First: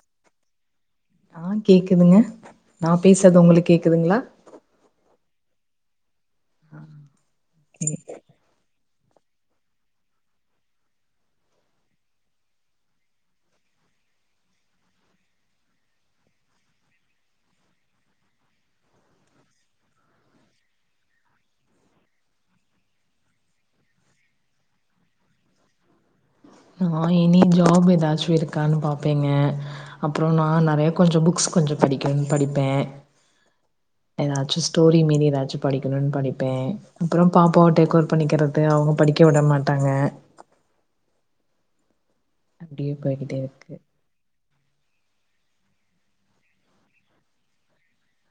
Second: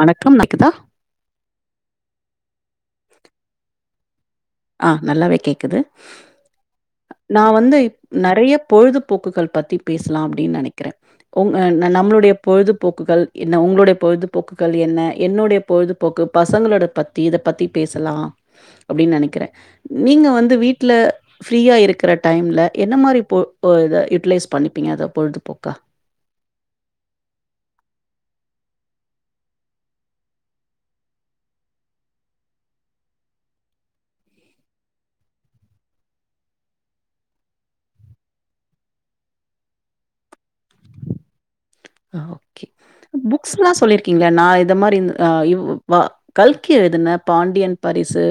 வணக்கம் க்குதா ஆ கேக்குதுங்க நா பேசறது உங்களுக் கேக்குதுங்ளா ஆ நல்லாவே கேக்குது நா வந்து நறைய பொழுது போக்குகள் பத்தி பேசலா அப்டின் நனைக்கற உங் நம்மளுடைய பொழுதுபோக்குகள் என்ன உங்களுடைய பொழுதுபோக்குகள் என்ன என்னுடைய பொழுது போக்கு பசங்களோட பத்தி இத பத்தி பேசலா அப்டின்னு நனைக் கிற நீங்க வந்து வீட்ல ஃப்ரீயா இருக்குற டைம்ல என்ன மாரி போ ஓ இத யூட்டிலைஸ் பண்ணிப்பீங்க அத பொழுதுபோக்கா நா இனி ஜாப் ஏதாச்சு இருக்கான்னு பாப்பேங்க அப்புற நா நறைய கொஞ்சோ புக்ஸ் கொஞ்சோ படிக்க படிப்பே ஏதாச்சு ஸ்டோரி மேறி ஏதாச்சு படிக்கணுன் படிப்பே அப்புறம் பாப்பாவ டேக்வோர் பண்ணிக்கிறது அவுங்க படிக்க உட மாட்டாங்க ஓகே அப்டியே போய்கிட்டே புக்ஸ்லா இருக்கு சொல்லிரு கிங்ளா நா இத மாரி ந் அ வ் வா கல்கி எதுன பாண்டியன் பரிசு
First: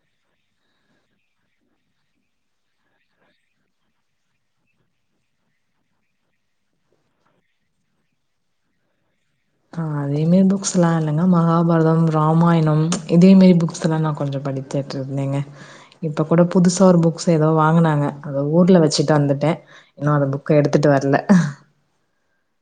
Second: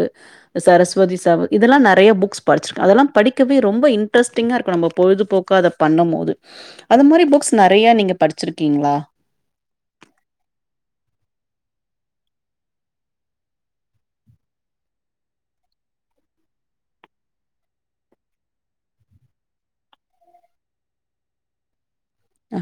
சரஸ்வதி சவ இதெல்லா நறைய புக்ஸ் படிச்சிருக்க அதெல்லா படிக்கவே ரொம்ப இன்ட்ரெஸ்டிங்கா இருக்கு நம்ம பொழுதுபோக்கா பண்ணும் போது அந்த மாரி புக்ஸ் நறைய நீங்க படிச்சிருக்கீங்ளா ஆ அதே மாரி புக்ஸ்லா இல்லங்க மகாபாரதம் ராமாயணம் இதே மாரி புக்ஸ்லா நா கொஞ்சோ படிப் கேட்ருந்தீங்க இப்ப கூட புதுசா ஒரு புக்ஸ் ஏதோ வாங்குனாங்க அத ஊர்ல வச்சுட்டு வந்துட்ட இன்னு அந்த புக்க எடுத்துட்டு வர்ல ஆ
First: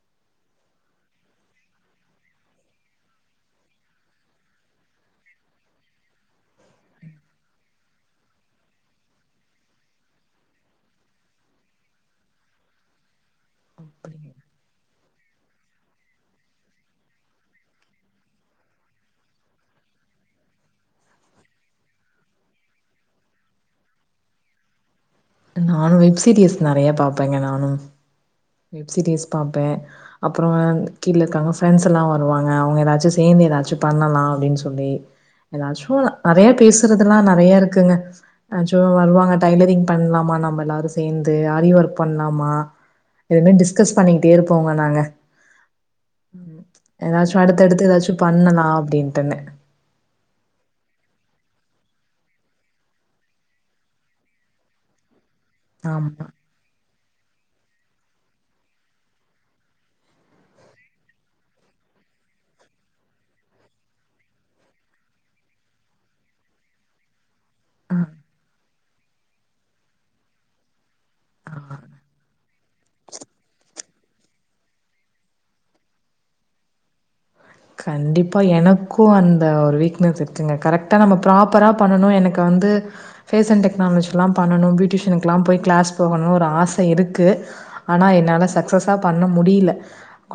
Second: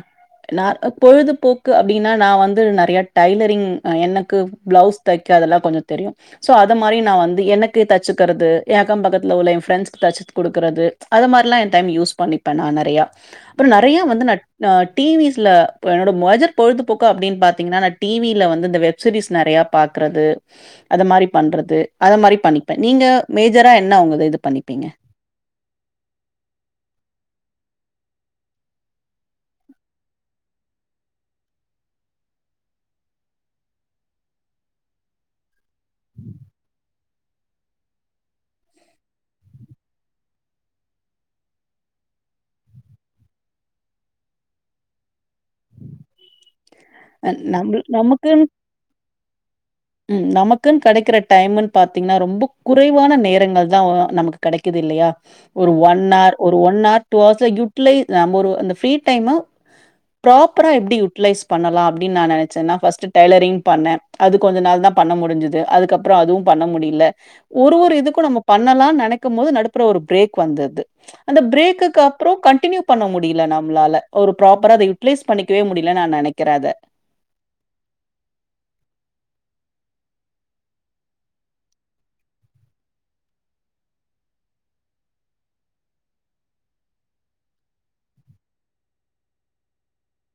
நா பொழுதுபோக்கு அப்டின்னா நா வந்து நறைய டைலரிங் எனக்கு பிளவுஸ் தைக்கா அதெல்லா கொஞ்சோ தெரியு சோ அது மாரி நா வந்து எனக்கு தச்சுக்கறது ஏ அக்கம் பக்கத்துல உள்ள என் ஃப்ரெண்ட்ஸ்க்கு தச்சு குடுக்கறது அத மாரிலா என் டைம் யூஸ் பண்ணிப்பே நா நறையா அப்புற நறைய வந்து ந நா டிவிஸ்ல என்னோட மொஜர் பொழுதுபோக்கு அப்டின்னு பாத்தீங்கன்னா டிவில வந்து இந்த வெப் சீரீஸ் நறைய பாக்றது அ மாரி பண்றது அத மாரி பண்ணிப்ப நீங்க மேஜரா என்ன உங்க இது பண்ணிப்பீங்க நானு வெப் சீரிஸ் நெறைய பாப்பேங்க நானு வெப்சீரிஸ் பாப்பே அப்றோ கீழ இருக்காங்க ஃப்ரெண்ட்ஸ் எல்லா வருவாங்க அவுங்க ஏதாச்சு சேந்து ஏதாச்சு பண்ணலா அப்டின் சொல்லி ஏதாச்சு நெறையா பேசுறதெல்லா நெறையா இருக்குங்க ஆக்சுவலா வருவாங்க டைலரிங் பண்லாமா நம்ம எல்லாரு சேந்து ஆரி ஒர்க் பண்லாமா எதுமே டிஸ்கஸ் பண்ணிக்கிட்டே இருப்போங்க நாங்க அ ஏதாச்சு நம் அடுத்தடுத்து ஏதாச்சு நமக்கு பண்ணலா அப்டின்ட்டுன்னு ம் நமக்குன் கெடைக்கிற டைம்ன் பாத்தீங்ன்னா ரொம்ப குறைவான நேரங்கள் தா நமக்கு கெடைக்குது இல்லையா ஒரு ஒன் ஆமா ஆர் ஒரு ஒன் ஆர் டூ ஹர்ஸ்ல யுட்லை நம்ம ஒரு அந்த ஃப்ரி டைமு ப்ராப்பரா எப்டி யுட்டிலைஸ் பண்ணலா அப்டின் நா நெனைச்சனா ஃப்ஸ்ட்டு டைலரிங் பண்ணே அது கொஞ்ச நாள் தா பண்ண முடிஞ்சிது அதுக்கப்றோ அதுவு பண்ண முடில ஒரு ஒரு இதுக்கு நம்ம பண்ணலா நெனைக் கும்போது நடப்புற ஒரு பிரேக் வந்தது அந்த பிரேக்குக்கு அப்றோ கண்டினியூ பண்ண முடியல நம்மளால ஒரு ப்ராப்பரா அத யுட்டிலைஸ் பண்ணிக்கவே முடியல நா நெனைக் கறே அத கண்டிப்பா எனக்கு அந்த ஒரு வீக்னஸ் இருக்குங்க கரெக்டா நம்ம ப்ராப்பரா பண்ணனு எனக்கு வந்து ஃபேஷன் டெக்னாலஜிகல்லா பண்ணணு பியூட்டிஷனுக்லா போய் கிளாஸ் போகணு ஒரு ஆச இருக்கு ஆனா என்னால சக்சஸா பண்ண முடியல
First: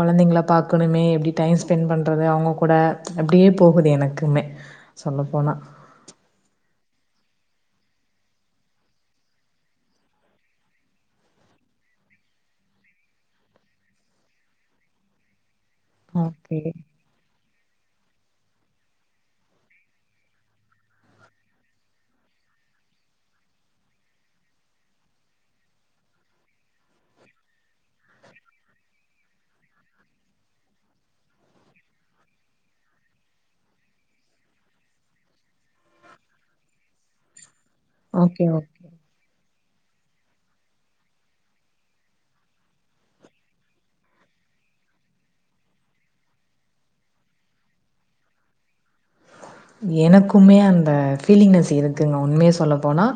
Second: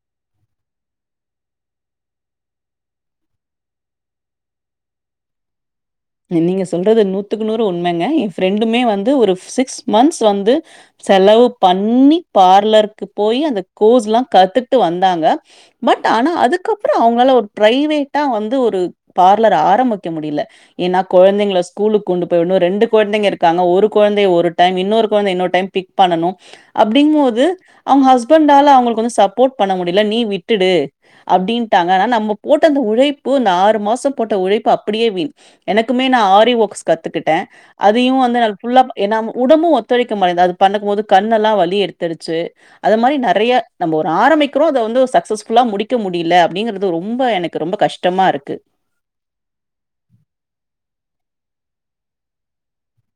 கொழந்தைங்கல பாக்கணுமே எப்டி டைம் ஸ்பெண்ட் பண் றது அவ்ங்க கூட அப்டியே போகுது எனக்குமே சொல்ல போனா நீங்க சொல்றது நூத்துக்கு நூறு உண்மைங்க எ ஃப்ரெண்டுமே வந்து ஒரு சிக்ஸ் மந்த்ஸ் வந்து செலவு பண்ணி பார்லருக்கு போய் அந்த கோஸ்ல்லா கத்துட்டு வந்தாங்க பட் ஆனா ஓகே. அதுக்கப்றோ அவுங்களால ஒரு பிரைவேட்டா வந்து ஒரு பார்லர் ஆரம்பிக்க முடியல ஏனா கொழந்தைங்கள ஸ்கூலுக்கு கொண்டு போய்விடுனு ரெண்டு கொந்தைங்க இருக்காங்க ஒரு கொழந்த ஒரு டைம் இன்னொரு கொழந்த இன்னொரு டைம் பிக் பண்ணனு அப்டிங்போது அவுங்க ஹஸ்பண்டால அவுங்களுக்கு வந்து சப்போர்ட் பண்ண முடியல நீ விட்டுடு அப்டின்ட்டாங்க ஆனா நம்ம போட்ட அந்த உழைப்பு இந்த ஆறு மாசோ போட்ட உழைப்பு அப்டியே வீண் எனக்குமே நா ஆரி ஒக்ஸ் கத்துக்கிட்டே அதையு வந்து ஓகே, நா ஓகே. ஃபுல்லா ஏனா ம் உடம்பு ஒத்துழைக்க மாட்டேங்குது அது பண்ணக்கும்போது கண்ணல்லா வலி எடுத்துடுச்சு அது மாரி நெறைய நம்ம ஒரு ஆரம்பிக்கிறோ அத வந்து சக்சஸ் ஃபுல்லா முடிக்க முடில அப்டிங்கறது ரொம்ப எனக்கு ரொம்ப கஷ் டமா இருக்கு எனக்குமே அந்த ஃபீலிங்னஸ் இருக்குங்க உண்மைய சொல்ல போனா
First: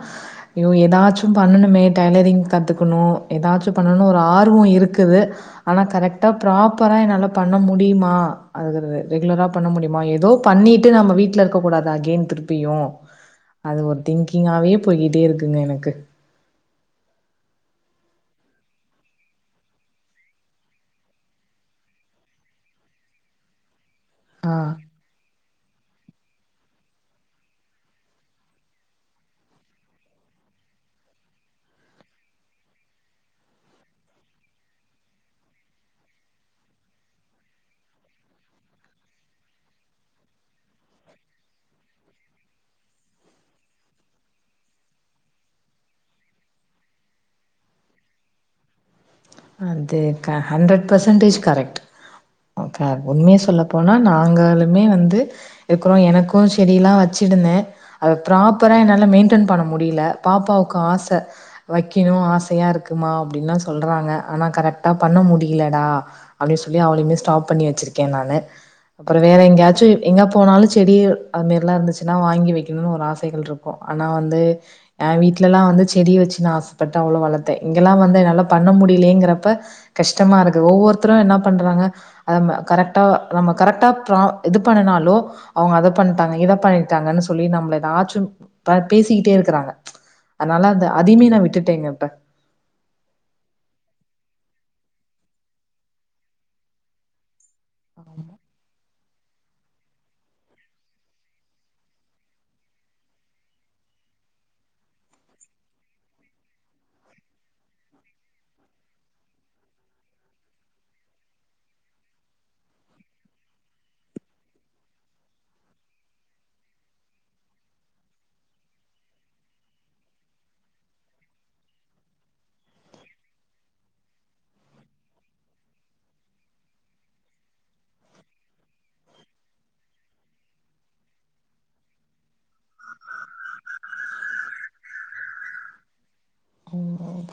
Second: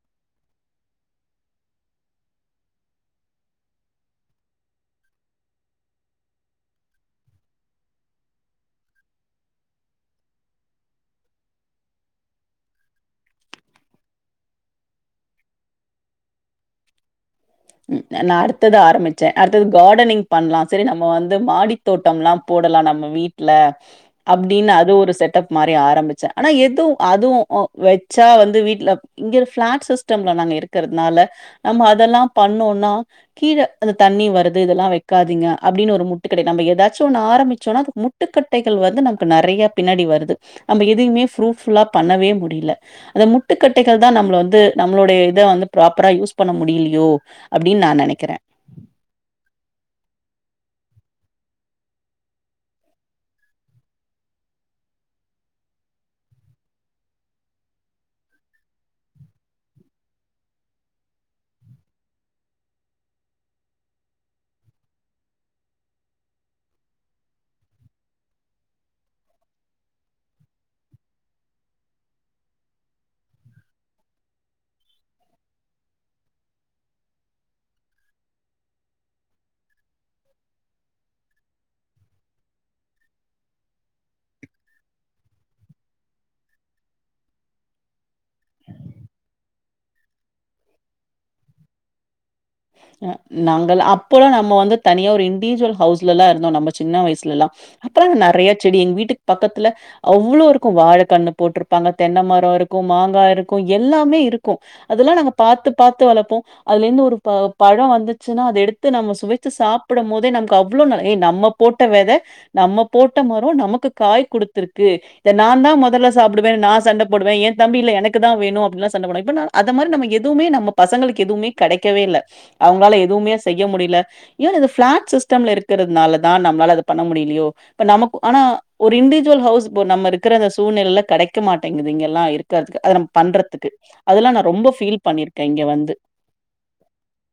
ஐயோ ஏதாச்சு பண்ணணுமே டெய்லரிங் கத்துகணு ஏதாச்சு பண்ணணு ஒரு ஆர்வோ இருக்குது ஆனா கரெக்டா ப்ராப்பரா என்னால பண்ண முடியுமா அது ரெ ரெகுலரா பண்ண முடியுமா எதோ பண்ணிட்டு நம்ம வீட் ல இருக்கக்க கூடாது அகேய்ன் திருப்பியு அது ஒரு திங்கிங்காவே போய்கிட்டே இருக்குங்க எனக்கு நா அடுத்தது ஆரம்பிச்சே அடுத்தது கார்டனிங் பண்லா செரி நம்ம வந்து மாடி தோட்டம்ல்லா போடலா நம்ம வீட்ல ஆ. அப்டின்னு அது ஒரு செட்டப் மாரி ஆரம்பிச்சே ஆனா எது அதுவு உ வச்சா வந்து வீட்ல இங்க பிளாட் சிஸ்டம்ல நாங்க இருக்கிறதுனால நம்ம அதெல்லா பண்ணோனா கீழே அது தண்ணி வருது இதெல்லா வெக்காதீங்க அப்டின்னு ஒரு முட்டு கட்டை நம்ம ஏதாச்சும் ஒண்ண ஆரம்பிச்சோனா அது மு ட்டுக்கட்டைகள் வந்து நமக்கு நெறையா பின்னாடி வருது நம்ம எதுவுமே ப்ரூஃப் ஃபுல்லா பண்ணவே முடில அந்த முட்டுக்கட்டைகள் தா நம்மள வந்து நம்மளுடைய இத வந்து ப்ராப்பரா யூஸ் பண்ண முடியலையோ அப்டின் நா நெனைக்கறே அத்தே தா ஹண்டர் பர்சன்டேஜ் கரெக்ட் ஓகே உண்மைய சொல்லப்போனா நாங்காளுமே வந்து இக்றோ எனக்கு செடியிலா வச்சிடுந்தே. அத ப்ராப்பரா என்னால மெயின்டென் பண்ண முடியில பாப்பாவுக்கு ஆச. வக்கிணு ஆசையா இருக்குமா அப்டின்னா சொல்றாங்க. ஆனா கரெக்ட்டா பண்ண முடியிலடா அப்டி சொல்லி அவளையுமே ஸ்டாப் பண்ணி வெச்சிருக்கே நானு. அப்புற வேற எங்யாச்சு எங்க போனாலு செடி அதுமேர்லா இருந்துச்சுன்னா வாங்கி வெக்குணுன் ஒரு ஆசைகள்ரு க்கு ஆனா வந்து ஏ வீட்லெல்லா வந்து செடி வெச்சு நா ஆசப்பட்டு அவ்ளோ வளத்தே இங்கெல்லா வந்து என்னால பண்ண முடி லியேங்கறப்ப கஷ்டமாருக்கு. ஒவ்வொருத்துரு என்ன பண்றாங்க அதம்ப கரெக்டா நம்ம கரெக்டா பிரா இது பண்ணுனாலோ அவுங்க அத பண்ட்டாங்க இத பண்ணிட்டாங்கன்னு சொல்லி நம்மள எதாச்சும் ப பேசிகிட்டே இருக்கறாங்க. அதனால அந்த அதிமே நா விட்டுட்டேங்க இப்ப. அ நாங்கள் அப்போலா நம்ம வந்து தனியா ஒரு இண்டிஜுவல் ஹவுஸ்லல்லா இருந்தோ நம்போ சின்ன வயசுலெல்லா. அப்புற அது நறையா செடி எங் வீட்டுக் பக்கத்ல அவ்ளோ இருக்கு வாழ கண்ணு போட்ருப்பாங்க தென்ன மரோ இருக்கு மாங்கா இருக்கு எல்லாமே இருக்கு. அதுல்லா நாங்க பாத்து பாத்து வளப்போ. அதுல இந்து ஒரு ப பழோ வந்துச்சுன்னா அத எடுத்து நம்ம சுவைச்சி சாப்படம் போதே நம்க்கு அவ்ளோ ந ஏ நம்ம போட்ட வெத நம்ம போட்ட மரோ நமக்கு காய் குடுத்துருக்கு. இத நாந்தா மொதல்ல சாப்டுவேனு நா சண்ட போடுவே எ தம்பி இல்ல எனக்கு தா வேணு அப்பிட்லா சண்ட போடுவா இப்ப நாலா அந்த மாரி நம்ம எதுவுமே நம்ம பசங்களுக்கு எதுவுமே கெடைக்கவே இல்ல அவுங்ளால எதுவுமே செய்ய முடில. ஏ இது ஃபிளாட் சிஸ்டம்ல இருக்கிறதுனாலதா நம்ளால அது பண்ண முடிலியோ இப்ப நமக் ஆனா ஒரு இண்டிவிஜுவல் ஹவுஸ் ப்போ நம்ம இருக்கற இந்த சூழ்நில்ல கெடைக்க மாட்டிங்குது இங்கெல்லா இரு க்காதுக்க அத நம் பண்றதுக்கு அதுல்லா நா ரொம்போ ஃபீல் பண்ணிருக்கே இங்க வந்து.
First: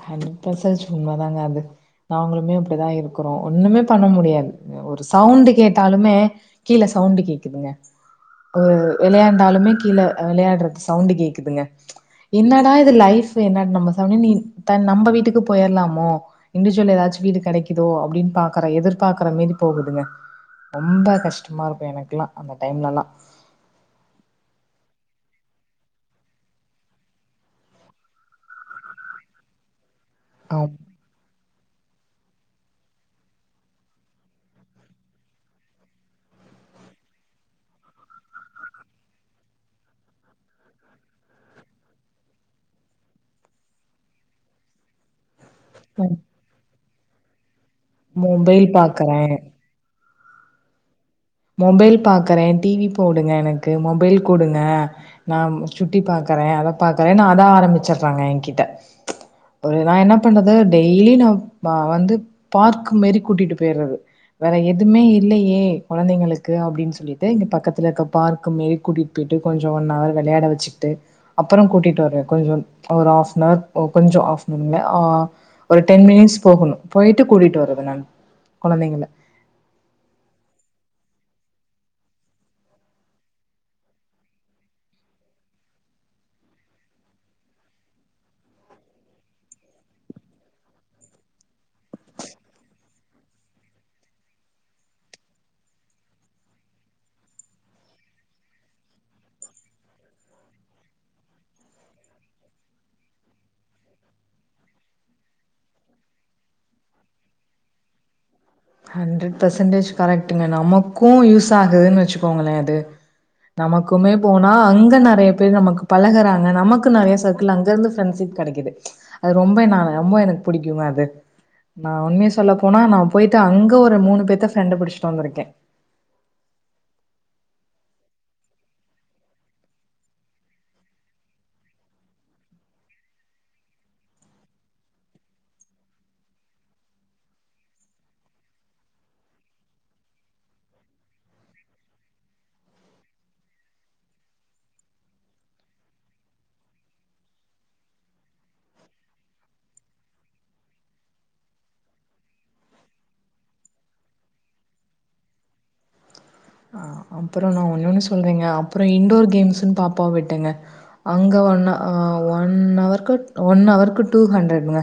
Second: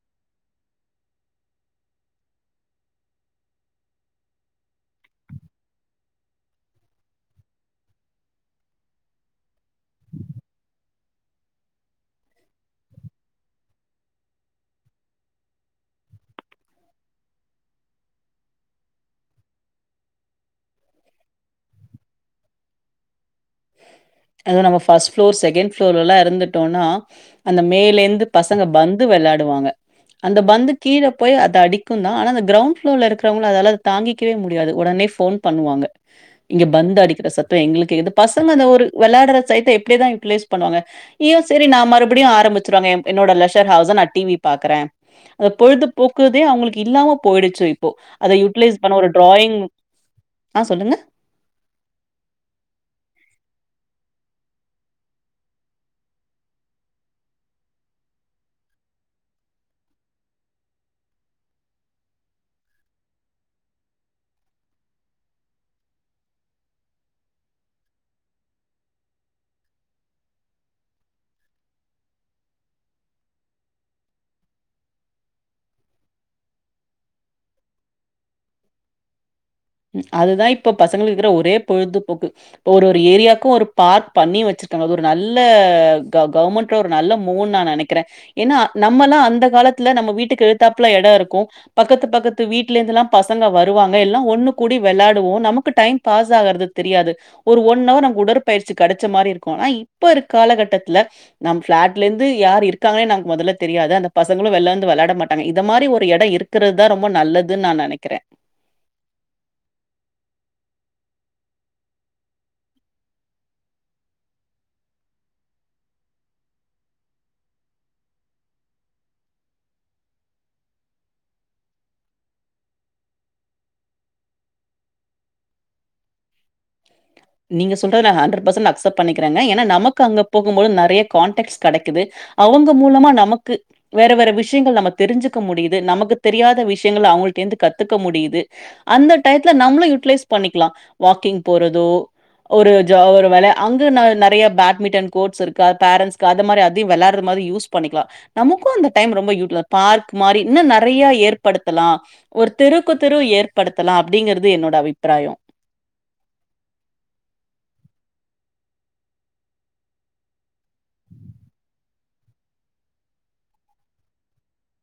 ஹன்ரட் பசஜ் உண்ம தாங்க அது நாங்குளுமே அப்டிதா இருக்குறோ ஒண்ணுமே பண்ண முடியாது. அ ஒரு சவுண்டு கேட்டாலுமே கீழ சவுண்டு கேக்குதுங்க. ஒ வெளையாண்டாலுமே கி கீழ அ வெளையாட்றது சவுண்டு கேக்குதுங்க என்னடா இது லைஃப் என்னட் நம்ம [unintelligible] நீ த நம்ப வீட்டுக்கு போயர்லாமோ இன்டிஜுவல் எதாச்சு வீடு கெடைக்கிதோ அப்டின் பாக்கற எதிர்பாக்ற மாரி போகுதுங்க. ரொம்ப கஷ்டமாருக்கு எனக்ல்லா அந்த டைம்லெல்லா. அது நம்ம ஃபஸ் ஃப்ளோர் செகண்ட் ஃப்ளோர்லல்லா இருந்துட்டோனா அந்த மேலெந்து பசங்க பந்து வெளாடுவாங்க அந்த ஆ பந்து கீழ போய் அ தடிக்குந்தா ஆனா அது கிரவுண் ஃபுளோர்ல இருக்றவங்களு அதால அத தாங்கிக்கவே முடியாது உடனே ஃபோன் பண்ணுவாங்க. இங்க பந்து அடிக்கிற சத்தோ எங்குளுக்கு கேக்குது. பசங்க அந்த ஒரு வெளாட்ற சைட்ட எப்டிதா யுட்டிலைஸ் பண்ணுவாங்க. ய்யோ செரி நா மறுபடியு ஆரம்பிச்சுருவாங்க எம் என்னோட லெஷர் ஹவுஸ நா டி வி பாக்கறே. அத பொழுது போக்குதே அவுங்குளுக்கு இல்லாம போயிடுச்சு இப்போ அத மொபைல் யுட்டிலைஸ் பண்ண ஒரு பாக்குறே டிராயிங் ஆ சொல்லுங்க. மொபைல் பாக்கறே டி வி போடுங்க எனக்கு மொபைல் குடுங்க. நாம் சுட்டி பாக்கறே அத பாக்கறேன்னு அதா ஆரம்பிச்சர்றாங்க எங்கிட்ட. ஒரு நா என்ன பண்றது டெய்லி நாப் அ வந்து பார்க்கு மாரி கூட்டிட்டு போயிர்றது. வேற எதுமே இல்லையே கொழந்தைங்களுக்கு அப்டின் சொல்லிட்டு இங்க பக்கத்ல இருக்க பார்குமேரி கூட்டிட் போய்ட்டு கொஞ்சோ ஒன் அவர் வெளையாட வெச்சிட்டு அப்பறோ கூட்டிட்டு வருவே கொஞ்சம் ஒரு ஹாஃப்னவர் ஒ கொஞ்சோ ஆஃப்னதுமே ஆ ஒரு டென் மினிட்ஸ் போகுணு போயிட்டு கூட்டிட்டு வரது நானு கொழந்தைங்கள ம் அதுதா இப்ப பசங்களுக்கு இக்கற ஒரே பொழுதுபோக்கு. இப்ப ஒரு ஒரு ஏரியாக்கு ஒரு பார்க் பண்ணி வெச்சிர்க்காங்க அது ஒரு நல்ல க கவுமெண் ட்ரு ஒரு நல்ல மூன் நா நனைக்கிற ஏன்னா நம்மல்லா அந்த காலத்துல நம்ம வீட்டுக்கு எதுத்தாப்புல எட இருக்கு பக்கத்து பக்கத்து வீட்டுலெர்ந்துல்லா பசங்க வருவாங்க எல்லா ஒண்ணு கூடி வெளாடுவோ நமக்கு டைம் பாஸ் ஆகறது தெரியாது ஒரு ஒன் அவர் நம் உடற்பயிற்சி கெடச்ச மாரி இருக்கு ஆனா இப்ப இருக் காலகட்டத்ல நம் ஃபிளாட்லெந்து யாரு இருக்காங்னே நமக் மெதல்ல தெரியாது அந்த பசங்களு வெள்ளந்து வெளாட மாட்டாங்க இத மாரி ஒரு எட இருக் கிறத்தா ரொம்ப நல்லதுன் நா நெனைக்கிற ஹண்ட்ரட் பர்சன்டேஜ் கரெக்டுங்க நமக்கு யூஸ் ஆகுதுன் வெச்சுக்கோங்களே அது நமக்குமே போனா அங்க நெறைய பேர் நமக்கு பழகுறாங்க நமக்கு நெறைய சர்க்கிள் அங்க இருந்து ஃப்ரெண்ஷிப் கெடைக்குது அது ரொம்ப நா ரொம்ப எனக்கு பிடிக்கு அது நா உண்மிய சொல்ல போனா நா போய் ட்டு அங்க ஒரு மூணு பேத்த ஃப்ரெண்டு புடிஷ்ட்டு வந்துருக்கே நீங்க சொல்றத் நா ஹண்ரட் பசண் அக்சப் பண்ணிக்குறேங்க ஏன்னா நமக்கு அங்க போகும் பொழுத் நறைய கான்டாக்ட்ஸ் கெடைக்குது அவுங்க மூலமா நமக்கு வேற வேற விஷயங்கள் நம்ம தெரிஞ்சுக்க முடியுது நமக்கு தெரியாத விஷயங்கள்லா அவ்ங்கிள்ட்டேந்து கத்துக்க முடியுது அந்த டயத்துல நம்பளு யூட்டிலைஸ் பண்ணிக்கலா வாக்கிங் போறதோ ஒரு ஜ ஒரு வெளயா அங்க ந நெறைய பேட்மிட்டன் கோட்ஸ் இருக்கு அ பேரன்ஸ்க்கு அது மாரி அதையு வெளாடுற மாரி யூஸ் பண்ணிக்கலா நமக்கு அந்த டைம் ரொம்ப யூட்ல பார்க் மாரி இன்னு நெறைய ஏற்படுத்தலா ஒரு தெருக்கு தெரு ஏற்படுத்தலா அப்டிங்கிறது என்னோட அபிப்பிராயோ அப்புற நா ஒன்னொன்னு சொல்றேங்க அப்புற இன்டோர் கேம்ஸ்ன் பாப்பாவா விட்டேங்க அங்க ஒன் அ ஒன் அவர்க்கு ஒன் அவருக்கு டூ ஹண்ட்ரடுங்க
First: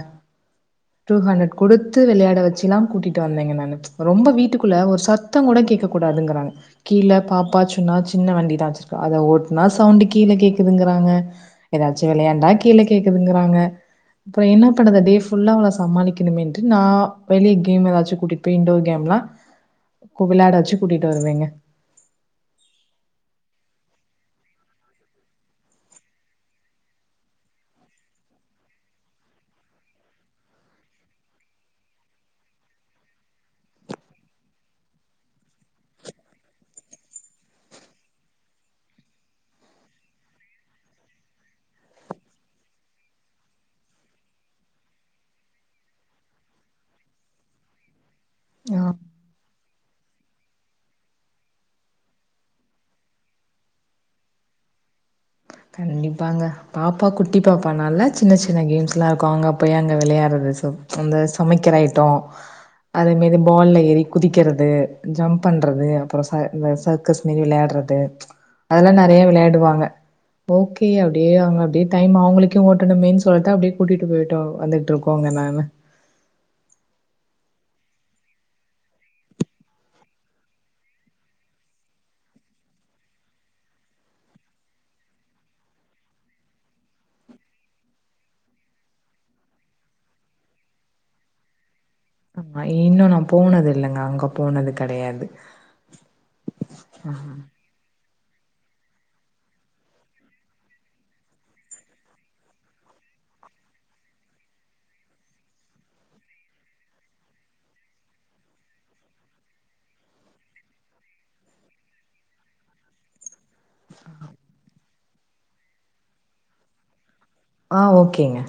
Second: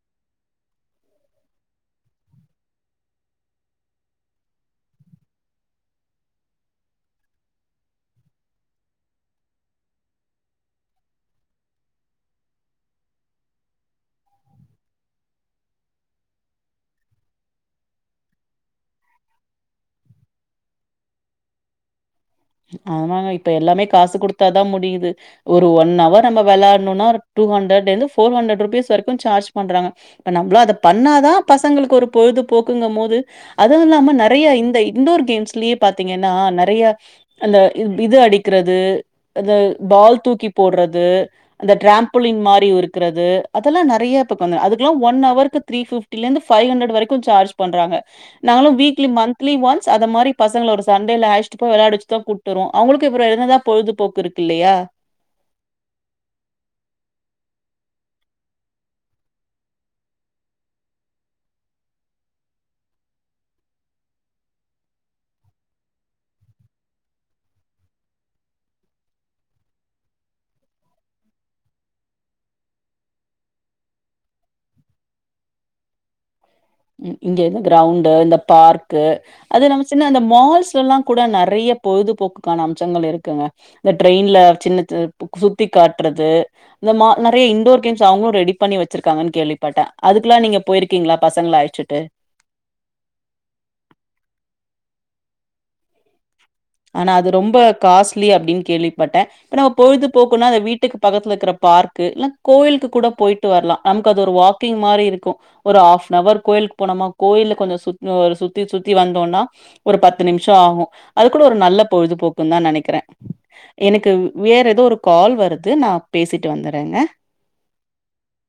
டூ ஹண்ட்ரட் குடுத்து விளையாட வச்சுல்லா கூட்டிட்டு வந்தேங்க நானு ரொம்ப வீட்டுக்குள்ள ஒரு சத்தங் கூட கேக்க கூடாதுங்கறாங்க கீழ பாப்பா சின்னா சின்ன வண்டிதா வெச்சிருக்க அத ஓட்னா சவுண்டு கீழ கேக்குதுங்கிறாங்க எதாச்சும் விளையாண்டா கீழ கேக்குதுங்குறாங்க அப்பற என்ன பண்ணது டே ஃபுல்லா அவள சமாளிக்கணுமேன்ட்டு நா வெளி கேம் எதாச்சு கூட்டிட்போய் இன்டோர் கேம்லா கு விளாட வெச்சு கூட்டிட்டு வருவேங்க ஆமாங்க இப்ப எல்லாமே காசு குடுத்தாதா முடியுது ஒரு ஒன் அவர் நம்ப விளாட்ணுன்னா ஒரு டூ ஹண்ட்ரட்லேந்து ஃபோர் ஹண்ட்ரட் ருப்பீஸ் வரைக்கு சார்ஜ் பண்றாங்க இப்ப நம்ப்ளு அத பண்ணாதா பசங்களுக்கு ஒரு பொழுது போக்குங்கமோது அதுவு இல்லாம நெறைய இந்த இன்டோர் கேம்ஸ்லியே பாத்தீங்கன்னா நெறைய அந்த இ இது அடிக்கிறது அந்த பால் தூக்கி போடுறது அந்த ட்ரேம்பிளிங் மாரி இருக்கிறது அதெல்லா நெறைய இப்ப வந்து அதுக்ல்லா ஒன் அவருக்கு த்ரீ ஃபிஃப் டிலேந்து ஃபை ஹண்ட்ரட் வரைக்கு சார்ஜ் பண்றாங்க நாங்களு ஆ. வீக்லி மந்த்லி ஒன்ஸ் அத மாரி பசங்கள ஒரு சண்டேல அயஷ்ட்டு போய் விளாட் வெச்சுட் தா கூட்டருவோ அவுங்களுக்கு அப்புற என்னதா பொழுதுபோக்கு இருக்கில்லையா கண்டிப்பாங்க பாப்பா குட்டி பாப்பானால சின்ன சின்ன கேம்ஸ்லா இக்கு அங்கே போய் அங்க விளையாட்றது சோ அந்த சமைக்கிற ஐட்டோ அதே மாரி பால்ல ஏறி குதிக்கிறது ஜம்ப் பண்றது அப்புற ச இந்த ச ர்கஸ் மாரி விளையாட்றது அதெல்லா நெறைய விளையாடுவாங்க ஓகே அப்டியே அவுங்க அப்டியே டைம் அவங்களுக்கு ஓட்டணுமேன் சொல்ட்டு அப்டே கூட்டிட்டு போய்டு வந்துகிட்ருக்கோங்க நானு இங்க இந்த க்ரௌண்டு இந்த பார்க்கு அது நம்ம சின்ன அந்த மால்ஸ் எல்லா கூட நெறைய பொழுதுபோக்குக்கான அம்சங்கள் இருக்குங்க இந்த ட்ரெயின்ல சின்ன சின் பு சுத்தி காட்டுறது இந்த மா நெறைய இன்டோர் கேம்ஸ் அவுங்களு ரெடி பண்ணி வெச்சிருக்காங்கன் கேள்விப்பட்ட அதுக்கல்லா நீங்க போயிருக்கீங்ளா பசங்கள அழ ச்சுட்டு ஆ இன்னு நா போனது இல்லைங்க அங்க போனது கெடையாது ஆனா அது ரொம்ப காஸ்ட்லி அப்படின்னு கேள்விப்பட்டே இப்ப நம்ம பொழுது போக்குனா அந்த வீட்டுக்கு பக்கத்துல இருக்கிற பார்க்கு இல்ல கோயிலுக்கு கூட போயிட் டு வர்லா நமக்கு அது ஒரு வாக்கிங் மாரி இருக்கு ஒரு ஹாஃப்ன் அவர் கோயிலுக்கு போனோம்மா கோயில கொஞ்சோ சு சுத்தி சுத்தி வந்தோன்னா ஒரு பத்து நிமிஷம் ஆகு அது க்கூட ஒரு நல்ல பொழுதுபோக்குன் தா நெனைக்கிறே எனக்கு வேற எதோ ஒரு கால் வருது நா பேசிட்டு வந்துறேங்க ஆ ஓகேங்க